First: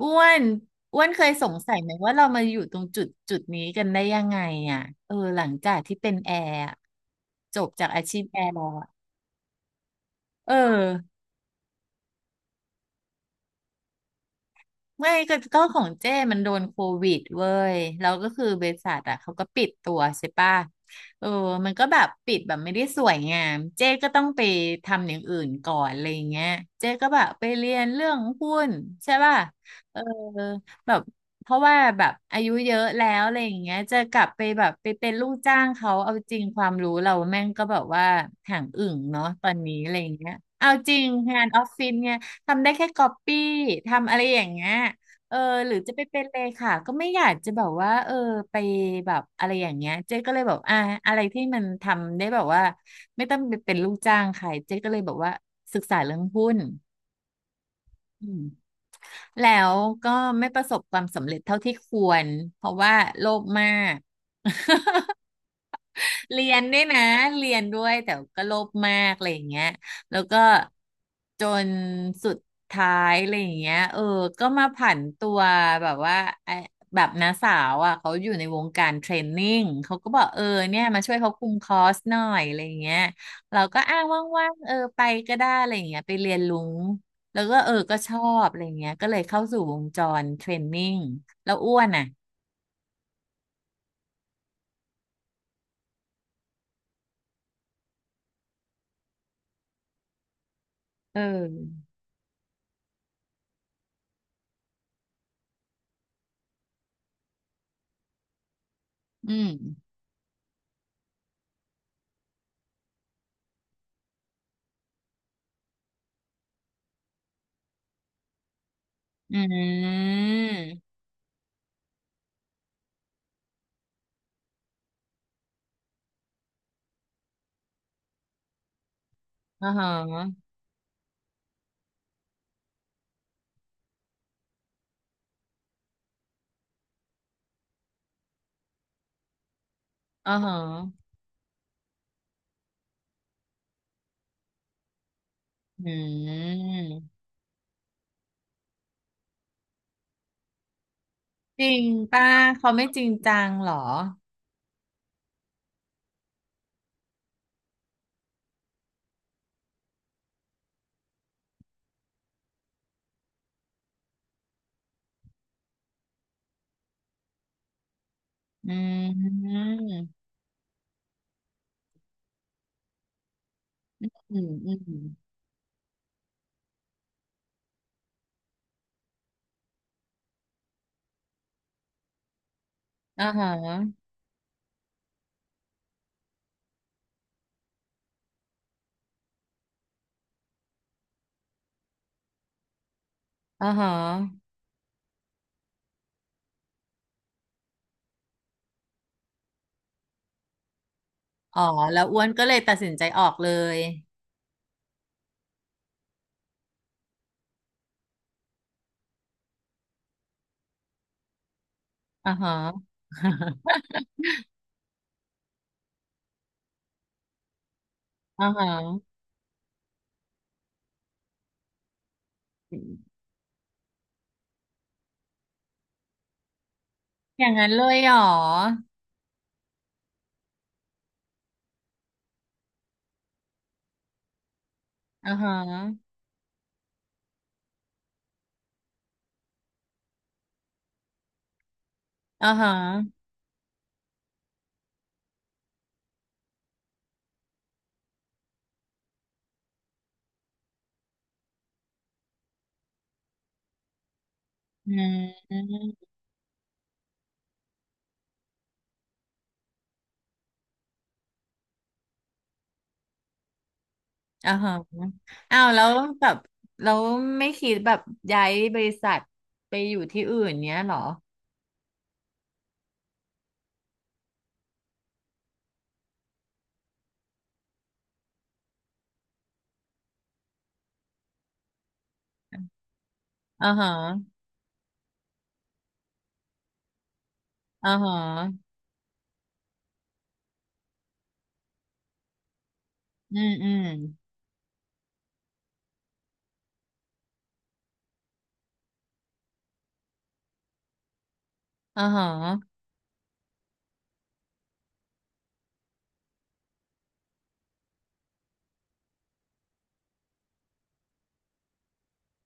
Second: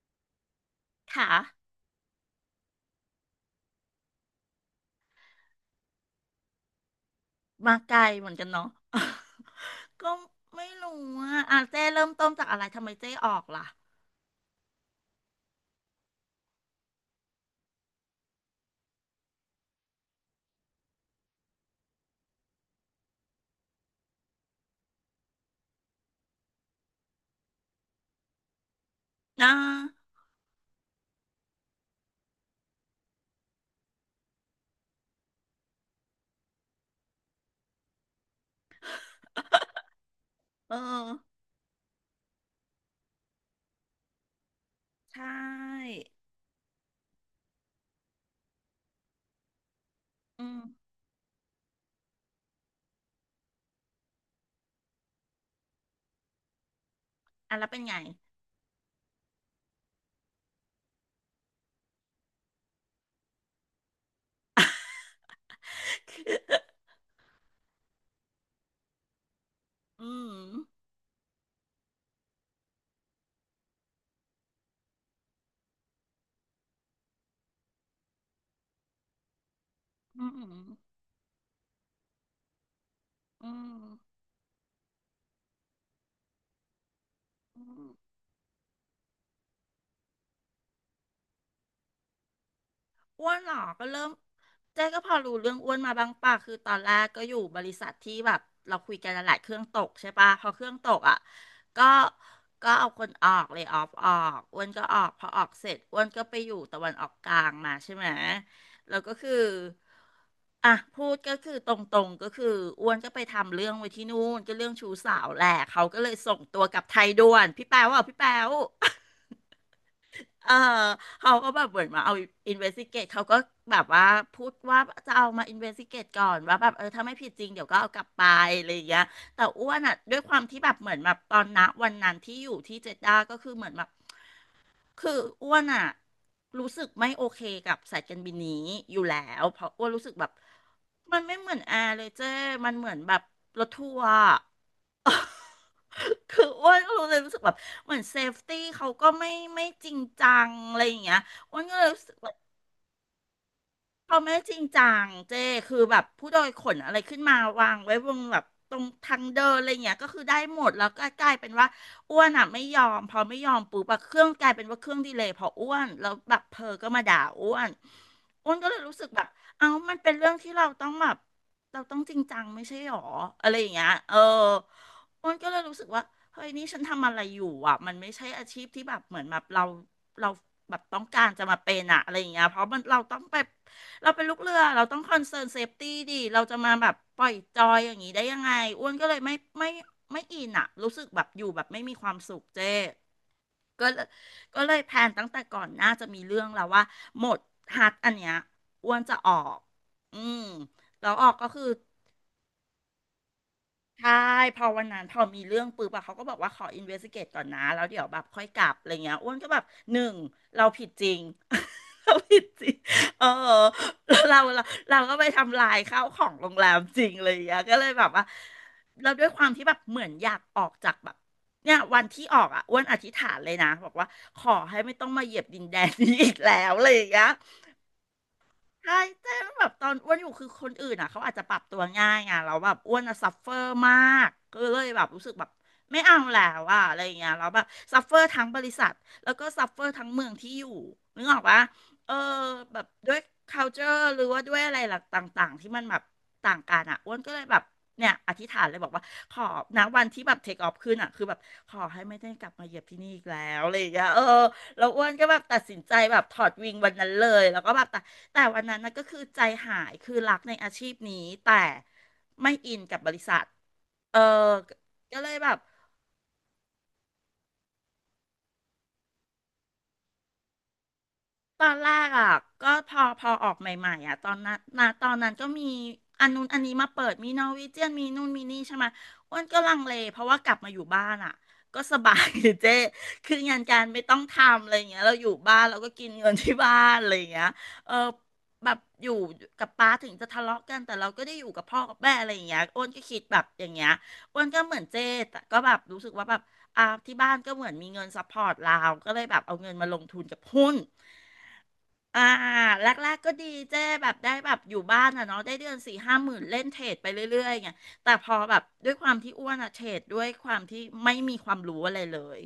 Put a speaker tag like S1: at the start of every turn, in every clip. S1: อ้วนอ้วนเค
S2: ค่ะ
S1: ยสงสัยไหมว่าเรามาอยู่ตรงจุดจุดนี้กันได้ยังไงอ่ะเออหลังจากที่เป็นแอร์อะจบ
S2: มา
S1: จาก
S2: ไกล
S1: อาชีพ
S2: เหมือน
S1: แอ
S2: กัน
S1: ร์แล้
S2: เนาะ
S1: วอะ
S2: ก็
S1: เออ
S2: ไม่รู้ว่าอ่ะเจ้เริ่มต้นจากอะไรทำไมเจ้ออกล่ะ
S1: ไม่ก็ของเจ้มันโดนโควิดเว้ยแล้วก็คือบริษัทอ่ะเขาก็ปิดตัวใช่ป่ะเออมันก็แบบปิดแบบไม่ได้สวยงามเจ้ก็ต้องไปทำอย่างอื่นก่อนอะไรอย่างเงี้ยเจ้ก็แบบไปเรียนเรื่องหุ้นใช่ป่ะ
S2: นะ
S1: เออแบบเพราะว่าแบบอายุเยอะแล้วอะไรอย่างเงี้ยจะกลับไปแบบไปเป็นลูกจ้างเขาเอาจริงความรู้เราแม่งก็แบบว่าห่างอึ่งเนาะตอนนี้อะไรอย่างเงี้ยเอา
S2: เออ
S1: จริงงานออฟฟิศไง ทำได้แค่ก๊อปปี้ทำอะไรอย่างเงี้ย
S2: ใช
S1: เออหรือ
S2: ่
S1: จะไปเป็นเลขาก็ไม่อยากจะแบบว่าเออไปแบบอะไรอย่างเงี้ยเจ๊ก็เล
S2: อื
S1: ยแบ
S2: ม
S1: บอ่ะอะไรที่มันทำได้แบบว่าไม่ต้องไปเป็นลูกจ้างใครเจ๊ก็เลยบอกว่าศึกษาเรื่องหุ้น
S2: อ่ะแล้วเป็นไง
S1: อืมแล้วก็ไม่ประสบความสำเร็จเท่าที่ควรเพราะว่าโลภมาก เรียนด้วยนะเรียนด้วยแต่ก็โลภมากอะไรอย่างเงี้ย
S2: อื
S1: แล้วก็
S2: ม
S1: จนสุดท้ายอะไรอย่างเงี้ยเออก็มาผันตัวแบบว่าไอ้แบบน้าสาวอ่ะเขาอยู่ในวงการเทรนนิ่งเขาก็บ
S2: อื
S1: อก
S2: ม
S1: เอ
S2: อื
S1: อเนี่ยมาช่วยเขาคุมคอร์สหน่อยอะไรอย่างเงี้ยเราก็อ้าง
S2: ม
S1: ว่างๆเออไปก็ได้อะไรอย่างเงี้ยไปเรียนรู้แล้วก็
S2: อื
S1: เออ
S2: ม
S1: ก็ชอบอะไรอย่างเงี้ยก็เลยเข้าสู่วงจรเทรนนิ่งแล้วอ้วนอ่ะ
S2: อ้วนเหรอก็เริ่มเจ๊ก็พอรู้เรื่องอ้วนมาบ้างป่ะคือตอนแรกก็อยู่บริษัทที่แบบเราคุยกันนั่นแหละเครื่องตกใช่ป่ะพอเครื่องตกอ่ะ
S1: เอ
S2: ก็
S1: อ
S2: ก็เอาคนออกเลยออฟออกอ้วนก็ออกพอออกเสร็จอ้วนก็ไปอยู่ตะวันออกกลางมาใช่ไหมแล้วก็คือ
S1: อืม
S2: อ่ะพูดก็คือตรงๆก็คืออ้วนก็ไปทำเรื่องไว้ที่นู่นก็เรื่องชู้สาวแหละเขาก็เลยส่งตัวกลับไทยด่วนพี่แป๊วอ่ะพี่แป๊ว
S1: อื
S2: เออ
S1: ม
S2: เขาก็แบบเหมือนมาเอาอินเวสติเกตเขาก็แบบว่าพูดว่าจะเอามาอินเวสติเกตก่อนว่าแบบเออถ้าไม่ผิดจริงเดี๋ยวก็เอากลับไปอะไรอย่างเงี้ยแต่อ้
S1: อ่า
S2: วน
S1: ฮะ
S2: อ่ะด้วยความที่แบบเหมือนแบบตอนนะวันนั้นที่อยู่ที่เจด้าก็คือเหมือนแบบคืออ้วนอ่ะรู้สึกไม่โอเคกับสายการบินนี้อยู่แล้วเพราะอ้วนรู้สึกแบบ
S1: อ่าฮะ
S2: มันไม่เหมือนแอร์เลยเจ้มันเหมือนแบบรถทัวร์
S1: อื
S2: คืออ้วนก็
S1: ม
S2: รู้เลยรู้สึกแบบเหมือนเซฟตี้เขาก็ไม่จริงจังอะไรอย่างเงี้ยอ้ว
S1: จ
S2: น
S1: ริ
S2: ก็เล
S1: ง
S2: ยรู้สึก
S1: ป้าเขาไม่จริงจังเหรอ
S2: เขาไม่จริงจังเจ้คือแบบผู้โดยขนอะไรขึ้นมาวางไว้บนแบบตรงทางเดินอะไรเงี้ยก็คือได้หมดแล้วก็กลายเป็นว่าอ้วนอ่ะไม่ยอมพอไม่ยอมปุ๊บอะเครื่องกลายเป็นว่าเครื่องดีเลย์พออ้วนแล้วแบบเพอก็มาด่าอ้วนอ้วนก็
S1: อื
S2: เลยรู้สึกแบบ
S1: ม
S2: เอ้ามันเป็นเรื่องที่เราต้องแบบเราต้องจริงจังไม่ใช่หรออะไรอย่างเงี้ยเออ
S1: อืมอืม
S2: อ้วนก็เลยรู้สึกว่าเฮ้ยนี่ฉันทำอะไรอยู่อ่ะมันไม่ใช่อาชีพที่แบบเหมือนแบบเราแบบต้องการจะมาเป็นอะไรอย่างเงี้ยเพราะมันเราต้อง
S1: อ่า
S2: ไป
S1: ฮะ
S2: เราเป็นลูกเรือเราต้องคอนเซิร์นเซฟตี้ดิเราจะมาแบบปล่อยจอยอย่างนี้ได้ยังไงอ้วนก็เลยไม่ไม่อินอะรู้สึกแบบอยู่แบบไม่มีความสุขเจ้
S1: อ่า
S2: ก็
S1: ฮะ
S2: เลยก็เลยแพลนตั้งแต่ก่อนหน่าจะมีเรื่องแล้วว่าหมดฮัทอันเนี้ยอ้วนจะออกอืมแล้วออกก็
S1: อ๋
S2: คื
S1: อ
S2: อ
S1: แล้วอ้วนก็เลยตัดสินใจออกเลย
S2: ใช่พอวันนั้นพอมีเรื่องปุ๊บอะเขาก็บอกว่าขออินเวส i ิเกตก่อนนะแล้วเดี๋ยวแบบค่อยกลับอะไรเงี้ยอ้วนก็แบบหนึ่งเราผิดจริง เรา
S1: อ่า
S2: ผิด
S1: ฮะ
S2: จริงเออเราเราก็ไปทำลายข้าวของโรงแรมจริงเลยอย่างเี้ยก็เลยแบบว่า
S1: อ่าฮะ
S2: เราด้วยความที่แบบเหมือนอยากออกจากแบบเนี่ยวันที่ออกอะอ้วนอธิษฐานเลยนะบอกว่าขอให้ไม่ต้องมาเหยียบดินแดนนี้อีกแล้วอะไรอย่างเงี้ย
S1: อย่างนั้นเลยเหรอ
S2: ใช่แต่แบบตอนอ้วนอยู่คือคนอื่นอ่ะเขาอาจจะปรับตัวง่ายไงเราแล้วแบบอ้วนอ่ะซัฟเฟอร์มาก ก็เลยแบบรู้สึ
S1: อ่า
S2: กแบบ
S1: ฮะ
S2: ไม่เอาแล้วอะอะไรอย่างเงี้ยเราแล้วแบบซัฟเฟอร์ทั้งบริษัทแล้วก็ซัฟเฟอร์ทั้งเมืองที่อยู่นึกออกปะเออ
S1: อ่าฮะ
S2: แบบด้วย culture หรือว่าด้วยอะไรหลักต่างๆที่มันแบบต่างกันอ่ะอ้วนก็เลยแบบเนี่ยอธิษฐานเลยบอกว่าขอณวันที่แบบเทคออฟขึ้นอ่ะคือแบบขอให้ไม่ได้กลับมาเหยียบที่นี่อีกแล้วอะไรอย่างเงี้ยเออแล้ว
S1: อื
S2: อ้วนก็แบบ
S1: ม
S2: ตัดสินใจแบบถอดวิงวันนั้นเลยแล้วก็แบบ แต่วันนั้นนะก็คือใจหายคือรักในอาชีพนี้แต่ไม่อินกับบริษัท เออ
S1: อ่าฮะ
S2: ก็เลยแบบ
S1: อ้าวแล้วแบบเราไม่คิดแบบย้ายบริษัทไปอยู่ที่อื่นเนี้ยเหรอ
S2: ตอนแรกอ่ะก็พอออกใหม่ๆอ่ะตอนนั้นก็มีอันนู้นอันนี้มาเปิดมีนอร์วีเจียนมีนู่นมีนี่ใช่ไหมอ้วนก็ลังเลเพราะว่ากลับมาอยู่บ้านอ่ะก็สบาย เจ๊คืองาน
S1: อ่า
S2: การ
S1: ฮะ
S2: ไม่ต้องทำอะไรอย่างเงี้ยเราอยู่บ้านเราก็กินเงินที่บ้านอะไรอย่างเงี้ยเอ
S1: อ่า
S2: อ
S1: ฮะ
S2: แบบอยู่กับป้าถึงจะทะเลาะกันแต่เราก็ได้อยู่กับพ่อกับแม่อะไรอย่างเงี้ยอ้วนก็คิดแบ
S1: อื
S2: บ
S1: ม
S2: อ
S1: อื
S2: ย่างเงี้
S1: ม
S2: ยอ้วนก็เหมือนเจ๊แต่ก็แบบรู้สึกว่าแบบอ่าที่บ้านก็เหมือนมีเงินซัพพอร์ตเราก็เลยแบบเอาเงินมาลงทุนกับหุ้น
S1: อ่าฮ
S2: อ่า
S1: ะ
S2: แรกๆก็ดีเจ้แบบได้แบบอยู่บ้านอ่ะเนาะได้เดือนสี่ห้าหมื่นเล่นเทรดไปเรื่อยๆไงแต่พอแบบด้วยความที่อ้วนอ่ะเทรดด้วยความที่ไม่มีความรู้อะไรเลย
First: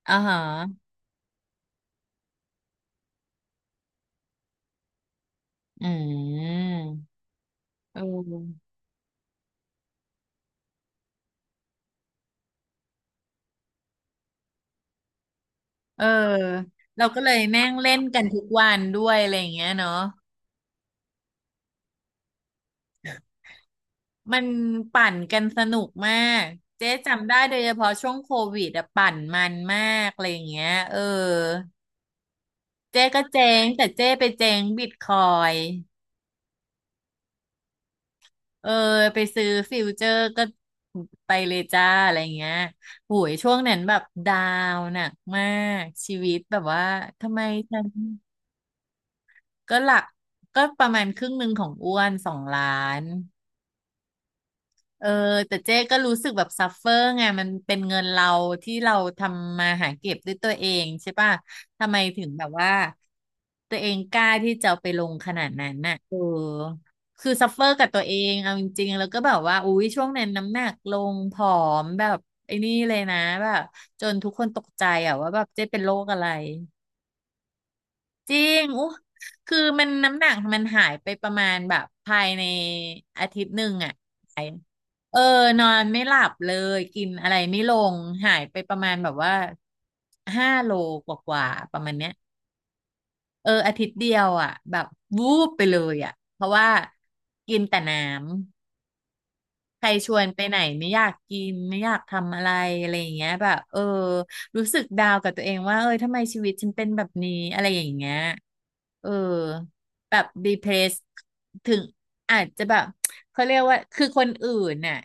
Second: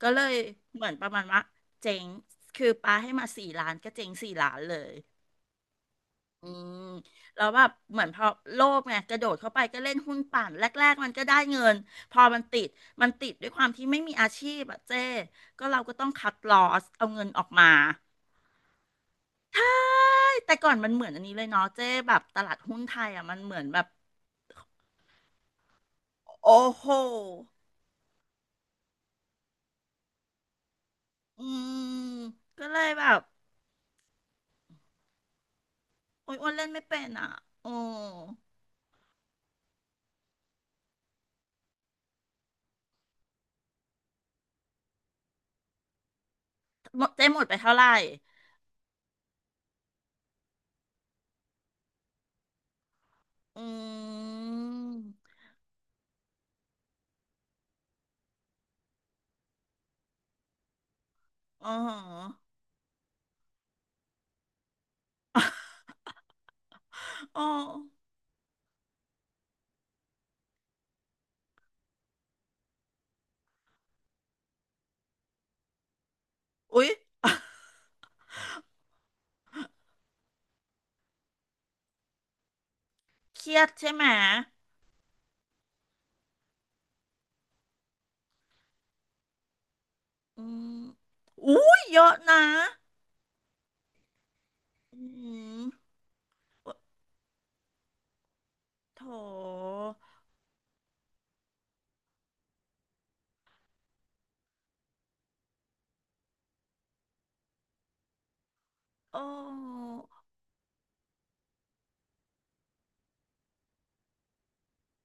S2: ก็
S1: อ่า
S2: เลย
S1: ฮะ
S2: เหมือนประมาณว่าเจ๊งคือปาให้มาสี่ล้านก็เจ๊งสี่ล้านเลย
S1: อื
S2: อืม
S1: ม
S2: แล้วแบบเห
S1: เอ
S2: มือนพอโล
S1: อ
S2: ภไงกระโดดเข้าไปก็เล่นหุ้นปั่นแรกๆมันก็ได้เงินพอมันติดมันติดด้วยความที่ไม่มีอาชีพอะเจ้ก็เราก็
S1: เอ
S2: ต้
S1: อ
S2: องคัดลอส
S1: เรา
S2: เอา
S1: ก็
S2: เงิน
S1: เลย
S2: ออก
S1: แม่
S2: มา
S1: งเล่นกันทุกวันด้วยอะไรอย่าง
S2: ใช่
S1: เงี้ยเนาะ
S2: แต่ก่อนมันเหมือนอันนี้เลยเนาะเจ๊แบบตลาดหุ้นไทยอ่ะมันเหมือนแบบ
S1: มันปั่นกันสนุกมาก
S2: โอ้โห
S1: เจ๊จำได้โดยเฉพาะช่วงโควิดอะปั่นมันมากอะไรอย่างเงี้ยเออ
S2: อืมก็เลยแบ
S1: เจ๊
S2: บ
S1: ก็เจ๊งแต่เจ๊ไปเจ๊งบิตคอย
S2: โอ้ยอ้วนเล่นไม่เป็นอ่ะโอ้
S1: เออไปซื้อฟิวเจอร์ก็ไปเลยจ้าอะไรเงี้ยโหยช่วงนั้นแบบดาวน์หนักมากชีวิตแบบว่า
S2: หมดเจ๊
S1: ทำ
S2: หม
S1: ไม
S2: ดไปเท่า
S1: ฉั
S2: ไหร่
S1: นก็หลักก็ประมาณครึ่งหนึ่งของอ้วนสองล้าน
S2: อื
S1: เออ
S2: ม
S1: แต่เจ๊ก็รู้สึกแบบซัฟเฟอร์ไงมันเป็นเงินเราที่เราทำมาหาเก็บด้วยตัวเองใช่ป่ะ
S2: อ๋
S1: ทำไมถึง
S2: อ
S1: แบบว่าตัวเองกล้าที่จะเอาไปลงขนาดนั้นน่ะเออคือ
S2: อ๋อ
S1: ซัฟเฟอร์กับตัวเองเอาจริงๆแล้วก็แบบว่าอุ๊ยช่วงนั้นน้ำหนักลงผอมแบบไอ้นี่เลยนะแบบจนทุกคนตกใจอ่ะว่าแบบเจ๊เป็นโรคอะไร
S2: อุ๊ย
S1: จริงอู้คือมันน้ำหนักมันหายไปประมาณแบบภายในอาทิ
S2: เค
S1: ต
S2: รี
S1: ย์ห
S2: ย
S1: นึ่
S2: ด
S1: ง
S2: ใช่
S1: อ่ะ
S2: ไหม
S1: เออ นอนไม่หลับเลย กินอะไรไม่ลง หายไปประมาณแบบว่า
S2: อื
S1: 5 โล
S2: ม
S1: กว่า
S2: อุ้
S1: ๆป
S2: ย
S1: ระมาณ
S2: เย
S1: เนี้
S2: อะ
S1: ย
S2: นะ
S1: เอออาทิตย์เดียวอ่ะแบบ
S2: อื
S1: วูบ
S2: ม
S1: ไปเลยอ่ะ เพราะว่า
S2: โอ้
S1: กินแต่น้ำ
S2: โถ
S1: ใครชวนไปไหนไม่อยากกินไม่อยากทำอะไรอะไรอย่างเงี้ยแบบเออรู้สึกดาวกับตัวเองว่าเอยทำไมชีวิตฉันเป็นแบบนี้อะไรอย่างเงี้ยเออ
S2: โอ้
S1: แบบ depressed ถึงอาจจะแบบเขาเรียกว่าคือคนอื่นน่ะ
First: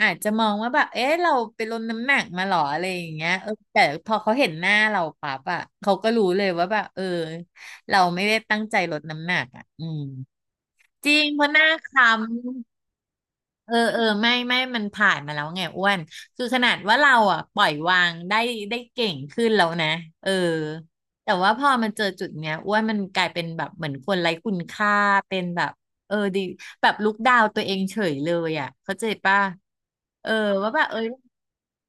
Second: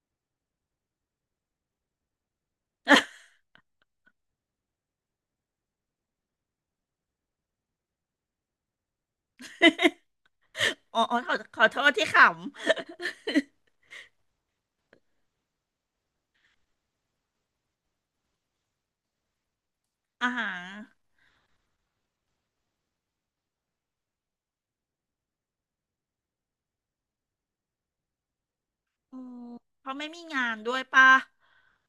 S1: อาจจะมองว่าแบบเอ๊ะเราไปลดน้ำหนักมาหรออะไรอย่างเงี้ยเออแต่พอเขาเห็นหน้าเราปั๊บอ่ะเขาก็รู้เลยว่าแบบเออเราไม่ได้ตั้งใจลดน้ำหนักอ่ะอืม
S2: อ๋อ
S1: จ
S2: อ๋อ
S1: ริง
S2: ขอ
S1: เพราะห
S2: ขอ
S1: น้า
S2: โท
S1: ค
S2: ษที่ข
S1: ล้ำ
S2: ำ
S1: เออเออไม่มันผ่านมาแล้วไงอ้วนคือขนาดว่าเราอ่ะปล่อยวางได้ได้เก่งขึ้นแล้วนะ เอ
S2: อ่า
S1: อ
S2: ฮะ
S1: แต่ว่าพอมันเจอจุดเนี้ยอ้วนมันกลายเป็นแบบเหมือนคนไร้คุณค่าเป็นแบบเออดีแบบลุกดาวตัวเองเฉยเลยอ่ะเข้าใจ
S2: อื
S1: ป่ะ
S2: มเขาไม่มี
S1: เออ
S2: งาน
S1: ว่า
S2: ด้วย
S1: แบบเอ้ย
S2: ป่ะ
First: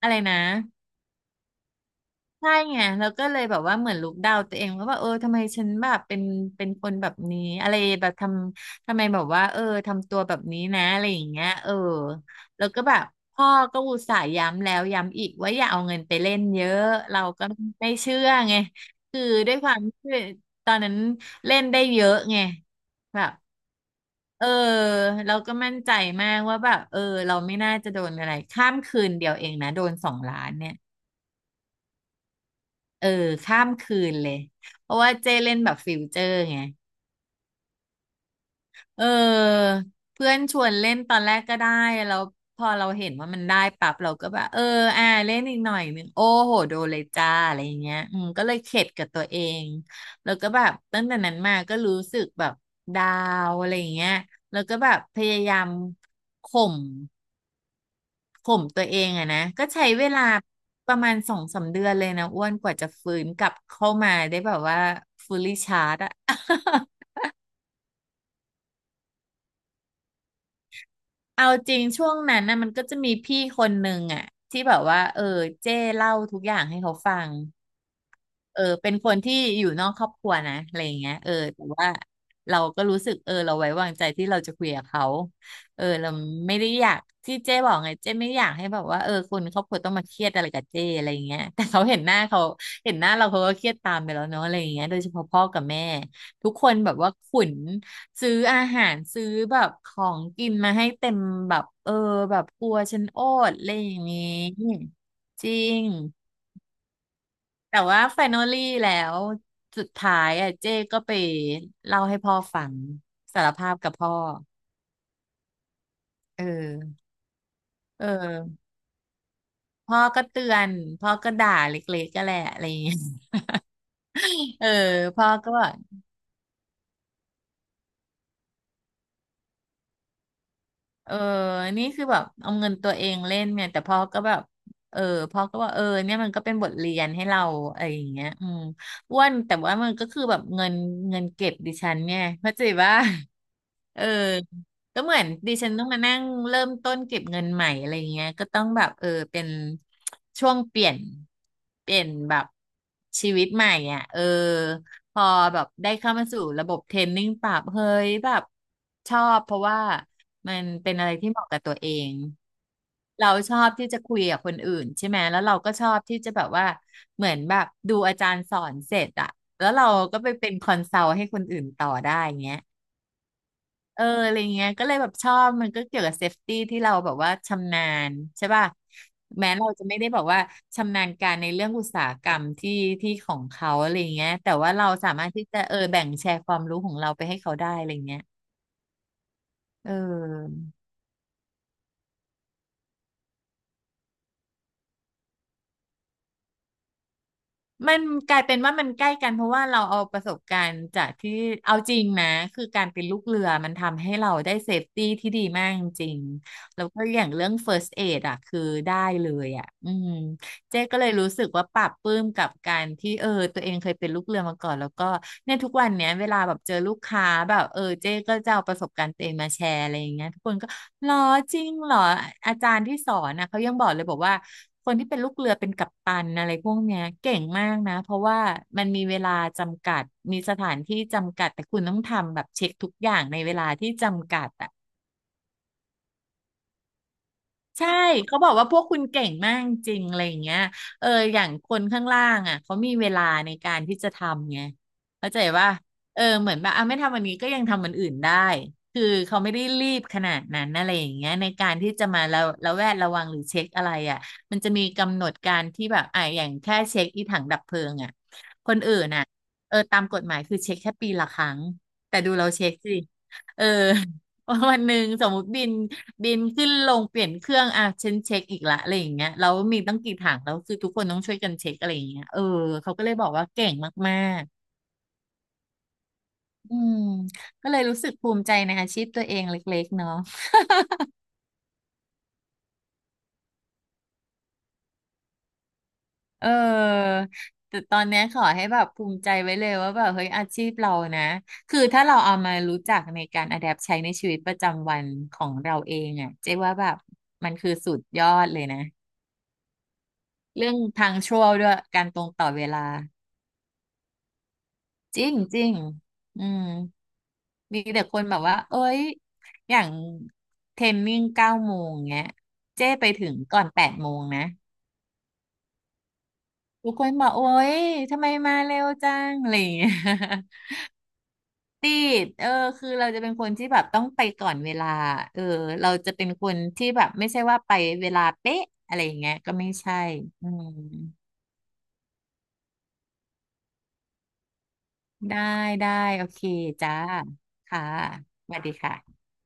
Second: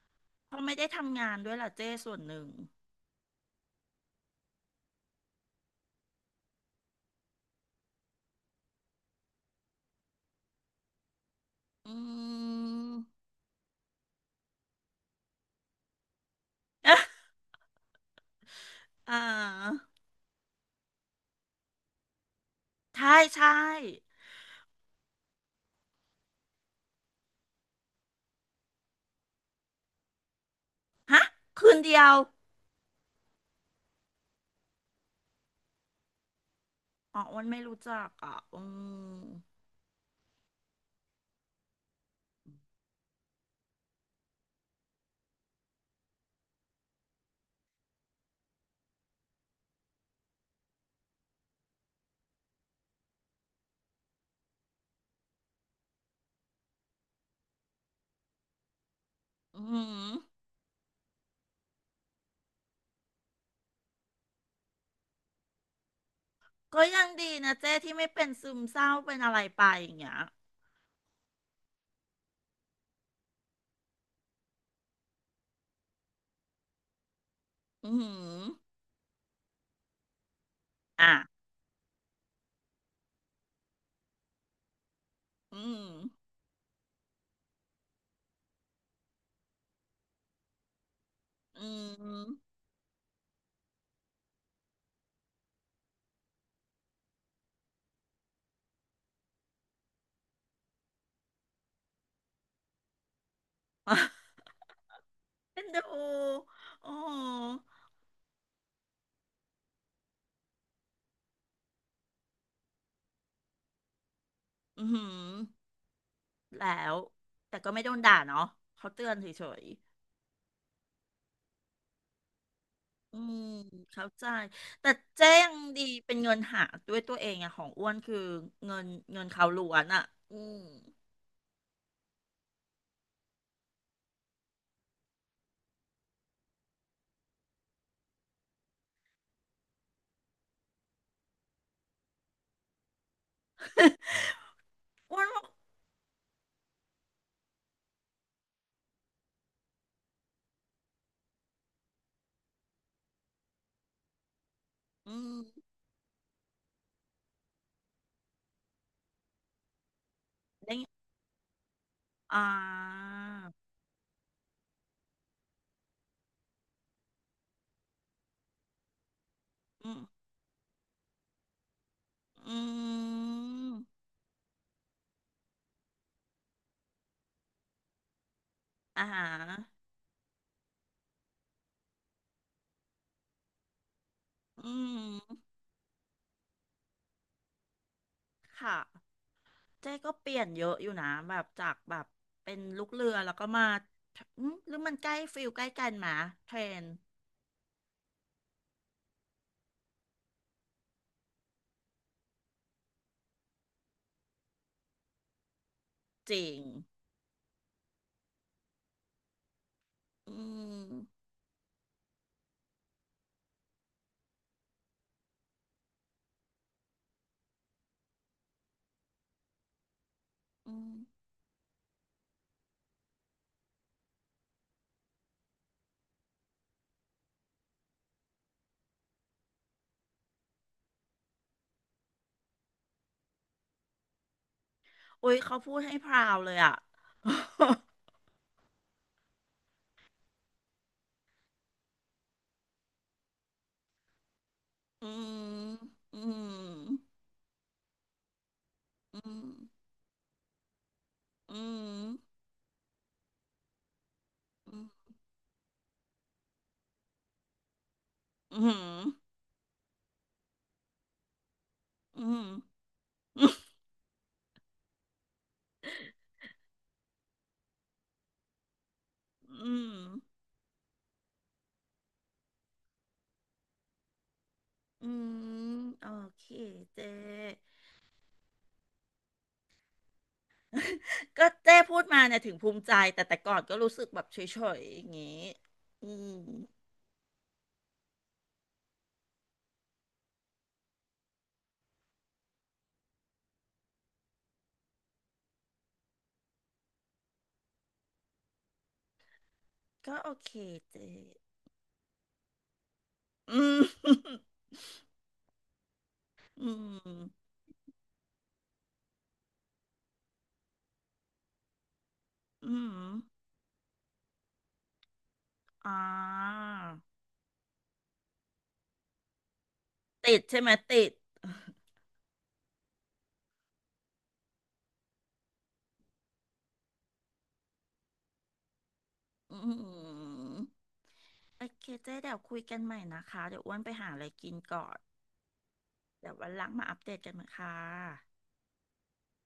S1: อะไรนะ
S2: เขาไม่ได้ทำงานด้วยล่ะเจ้ส่วนหนึ่ง
S1: ใช่ไงแล้วก็เลยแบบว่าเหมือนลุกดาวตัวเองว่าแบบเออทำไมฉันแบบเป็นคนแบบนี้อะไรแบบทำไมแบบว่าเออทำตัวแบบนี้นะอะไรอย่างเงี้ยเออ
S2: อื
S1: แล้วก็
S2: ม
S1: แบบพ่อก็อุตส่าห์ย้ำแล้วย้ำอีกว่าอย่าเอาเงินไปเล่นเยอะเรา ก็ไม่เชื่อไง
S2: อ่
S1: คือด้วยควา
S2: า
S1: มที่ตอนนั้นเล่นได้เยอะไง
S2: ใช่
S1: แบบ
S2: ใช่
S1: เออเราก็มั่นใจมากว่าแบบเออเราไม่น่าจะโดนอะไรข้ามคืนเดียวเองนะโดนสองล้านเนี่ย
S2: ฮะคืนเดียว
S1: เออข้ามคืนเลยเพราะว่าเจ้เล่นแบบฟิวเจอร์ไง
S2: อ๋ออ้วันไม่รู้จักอ่ะอื
S1: เอ
S2: ม
S1: อเพื่อนชวนเล่นตอนแรกก็ได้แล้วพอเราเห็นว่ามันได้ปั๊บเราก็แบบเล่นอีกหน่อยหนึงโอ้โหโดนเลยจ้าอะไรอย่างเงี้ยก็เลยเข็ดกับตัวเองแล้วก็แบบตั้งแต่นั้นมาก็รู้สึกแบบดาวอะไรอย่างเงี้ยแล้วก็แบบพยายามข่ม ผมตัวเองอะนะ
S2: อื
S1: ก็ใช้เว
S2: ม
S1: ลาประมาณสองสามเดือนเลยนะอ้วนกว่าจะฟื้นกลับเข้ามาได้แบบว่า fully charge อะ
S2: ก็ ยังดีนะเจ้ที่ไม่เป็นซึมเศร้าเป็นอะไรไปอย่างเงี้ย
S1: เอาจริงช่วงนั้นนะมันก็จะมีพี่คนหนึ่งอะที่แบบว่าเจ้เล่าทุกอย่างให้เขาฟัง
S2: อืม
S1: เป็นคนที่อยู่นอกครอบครัวนะอะไรอย่างเงี้
S2: อ่ะ
S1: ยแต่ว่าเราก็รู้สึกเราไว้วางใจที่เราจะคุยกับเขา
S2: อืม
S1: เราไม่ได้อยากที่เจ้บอกไงเจ้ไม่อยากให้แบบว่าคนครอบครัวต้องมาเครียดอะไรกับเจ้อะไรอย่างเงี้ย
S2: อื
S1: แต่เขาเห็นหน้า
S2: ม
S1: เขาเห็นหน้าเราเขาก็เครียดตามไปแล้วเนาะอะไรอย่างเงี้ยโดยเฉพาะพ่อกับแม่ทุกคนแบบว่าขุนซื้ออาหารซื้อแบบของกินมาให้เต็มแบบแบบกลัวฉันโอดอะไรอย่างงี้ จริ
S2: เอ็นดู
S1: ง
S2: โอ้โ
S1: แต่ว่าแฟนอลลี่แล้วสุดท้ายอ่ะเจ้ก็ไปเล่าให้พ่อฟังสารภาพกับพ่อ
S2: อืม
S1: เออ
S2: แล้วแต่ก็ไม่โดน
S1: เอ
S2: ด่าเนาะ
S1: อ
S2: เขาเตือนเฉย
S1: พ่อก็เตือนพ่อก็ด่าเล็กๆก็แหละอะไรอย่างเงี้ย
S2: อืมเข้าใจ
S1: เออ
S2: แต่
S1: พ่
S2: เจ๊
S1: อ
S2: ยั
S1: ก็
S2: ง
S1: บอก
S2: ดีเป็นเงินหาด้วยตัวเองอะของอ้วนคือเงินเงินเขาล้วนอะอืม
S1: เออนี่คือแบบเอาเงินตัวเองเล่นเนี่ยแต่พ่อก็แบบเออพ่อก็ว่าเนี่ยมันก็เป็นบทเรียนให้เราอะไรอย่างเงี้ยอืมอ้วนแต่ว่ามันก็คือแบบเงินเก็บดิฉันเนี่ย เข้าใจว่าเออก็เหมื
S2: อ้ว
S1: อ
S2: น
S1: น
S2: บอก
S1: ดิฉันต้องมานั่งเริ่มต้นเก็บเงินใหม่อะไรอย่างเงี้ยก็ต้องแบบเป็นช่วงเปลี่ยนแบบชีวิตใหม่อ่ะเออ พ
S2: อื
S1: อแบบ
S2: ม
S1: ได้เข้ามาสู่ระบบเทรนนิ่งปรับเฮ้ยแบบชอบเพราะว่ามันเป็น
S2: ได้
S1: อะไรที่เหมาะกับตัวเอง
S2: อ่า
S1: เราชอบที่จะคุยกับคนอื่นใช่ไหมแล้วเราก็ชอบที่จะแบบว่าเหมือนแบบดูอาจารย์สอนเสร็จอะแล้วเรา
S2: อืม
S1: ก็ไปเป็นคอนซัลท์ให้คนอื่นต่อได้อย่าง
S2: อ
S1: เงี้ย
S2: ืม
S1: อะไรเงี้ยก็เลยแบบชอบมันก็เกี่ยวกับเซฟตี้ที่เราแบบว่าชำนาญใช่ป่ะ
S2: อ่าฮะ
S1: แม้เราจะไม่ได้แบอกว่าชำนาญการในเรื่องอุตสาหกรรมที่ของเขาอะไรเงี้ยแต่
S2: อื
S1: ว่าเราสามารถ
S2: ม
S1: ที่จะแบ่งแชร์ความรู้ของเราไปให้เขาได้อะไรเงี้ย
S2: ค่ะ
S1: เอ
S2: เจ๊ก็เปลี่ยน
S1: อ
S2: เยอะอยู่นะแบบจากแบบเป็นลูกเรือแล้วก็มาอืมหรือมันใกล้ฟิลใกล้กันมาเทรน
S1: มันกลายเป็นว่ามันใกล้กันเพราะว่าเราเอาประสบการณ์จากที่เอาจริงนะคือการเป็นลูกเรือมันทำให้เราได้เซฟตี้ที่ดีมากจริง
S2: จริง
S1: ๆแล้วก็อย่างเรื่อง first aid อ่ะคือได้เลยอ่ะอืม
S2: อื
S1: เจ๊
S2: ม
S1: ก็เลยรู้สึกว่าปลาบปลื้มกับการที่ตัวเองเคยเป็นลูกเรือมาก่อนแล้วก็เนี่ยทุกวันเนี้ยเวลาแบบเจอลูกค้าแบบเจ๊ก็จะเอาประสบการณ์ตัวเองมาแชร์อะไรอย่างเงี้ยทุกคนก็
S2: อืม
S1: หรอจริงเหรออาจารย์ที่สอนนะเขายังบอกเลยบอกว่าคนที่เป็นลูกเรือเป็นกัปตันอะไรพวกเนี้ยเก่งมากนะเพราะว่ามันมีเวลาจำกัดมีสถานที่จำกัดแต่คุณต้องทำแบบเช็คทุกอย่างในเวลาที่จำกัดอะ
S2: โอ้ยเขาพูดให้พราวเลยอะ
S1: ใช่เขาบอกว่าพวกคุณเก่งมากจริงอะไรอย่างเงี้ยอย่างคนข้างล่างอ่ะเขามีเวลาในการที่จะทำไง
S2: อื
S1: เข้า
S2: ม
S1: ใจว่า
S2: อืม
S1: เหมือนแบบอ่ะไม่ทำวันนี้ก็ยังทำวันอื่นได้คือ
S2: อื
S1: เขา
S2: ม
S1: ไม่ได้รีบขนาดนั้นอะไรอย่างเงี้ยใน
S2: อื
S1: การที่จะมา
S2: ม
S1: ระแวดระวังหรือเช็คอะไรอ่ะมันจะ
S2: อื
S1: มี
S2: ม
S1: กำหนดการที่แบบอ่ะอย่างแค่เช็คอีถังดับเพลิงอ่ะ
S2: อื
S1: ค
S2: ม
S1: นอื่นอ่ะตามกฎหมายคือเช็คแค่ปีละครั้งแต่
S2: อื
S1: ดู
S2: ม
S1: เราเช็คสิเออ วันหนึ่งสมมติบินขึ้นลงเปลี่ยนเครื่องอ่ะฉันเช็คอีกละอะไรอย่างเงี้ยเลา
S2: อื
S1: มี
S2: ม
S1: ตั้งกี่ถังแล้วคือทุกคนต้องช่วยกันเช็คอะไรอย่างเงี้ยเขาก็เลยบอกว่าเก่งมาก
S2: อืมโอเค
S1: ๆอืม
S2: เจ๊
S1: ก็เลยรู้สึกภูมิใจในอาชีพตัวเองเล็กๆเนาะ
S2: เจ๊พูดมาเนี่ยถึงภูมิใจแต่แต่ก่อนก็รู้สึกแบบเฉยๆอย่างงี้อืม
S1: เออแต่ตอนเนี้ยขอให้แบบภูมิใจไว้เลยว่าแบบเฮ้ยอาชีพเรานะคือถ้าเราเอามารู้จักในการอะแดปใช้ในชีวิตประจำวันของเราเองอ่ะเจ๊ว่าแบบมันคือสุดยอดเลยนะ
S2: ก็โอเค
S1: เรื่อง
S2: เจ๊
S1: ทางชั่วด้วยการตรงต่อเวลา
S2: อืม
S1: จริงจริงอื
S2: อื
S1: ม
S2: ม
S1: มีแต่คนแบบว่าเอ้ยอย่างเทรนนิ่งเก้าโมงเงี้ย
S2: อื
S1: เจ้ไป
S2: ม
S1: ถึงก่อนแปดโมงนะ
S2: อ่า
S1: ทุกคนบอกโอ้ยทำไมมาเร็วจังอะไรอย่างเงี้ย
S2: ติดใช่ไหม ติด
S1: ติดคือเราจะเป็นคนที่แบบต้องไปก่อนเวลาเออเราจะเป็นคนที่แบบไม่ใช่ว่าไปเวลาเป๊ะอะไรอย่างเงี้ยก็
S2: อื
S1: ไม่ใช่อื
S2: ม
S1: ม
S2: โอเคเจ๊เดี๋ยวคุยกันใหม่นะคะเดี๋ยวอ้วนไปหาอะไรกินก่อน
S1: ได้ได้โอ
S2: เดี๋ยว
S1: เค
S2: วันหลังมา
S1: จ้า
S2: อัปเดตกันนะค่ะ
S1: ค่ะสวัสดีค่ะ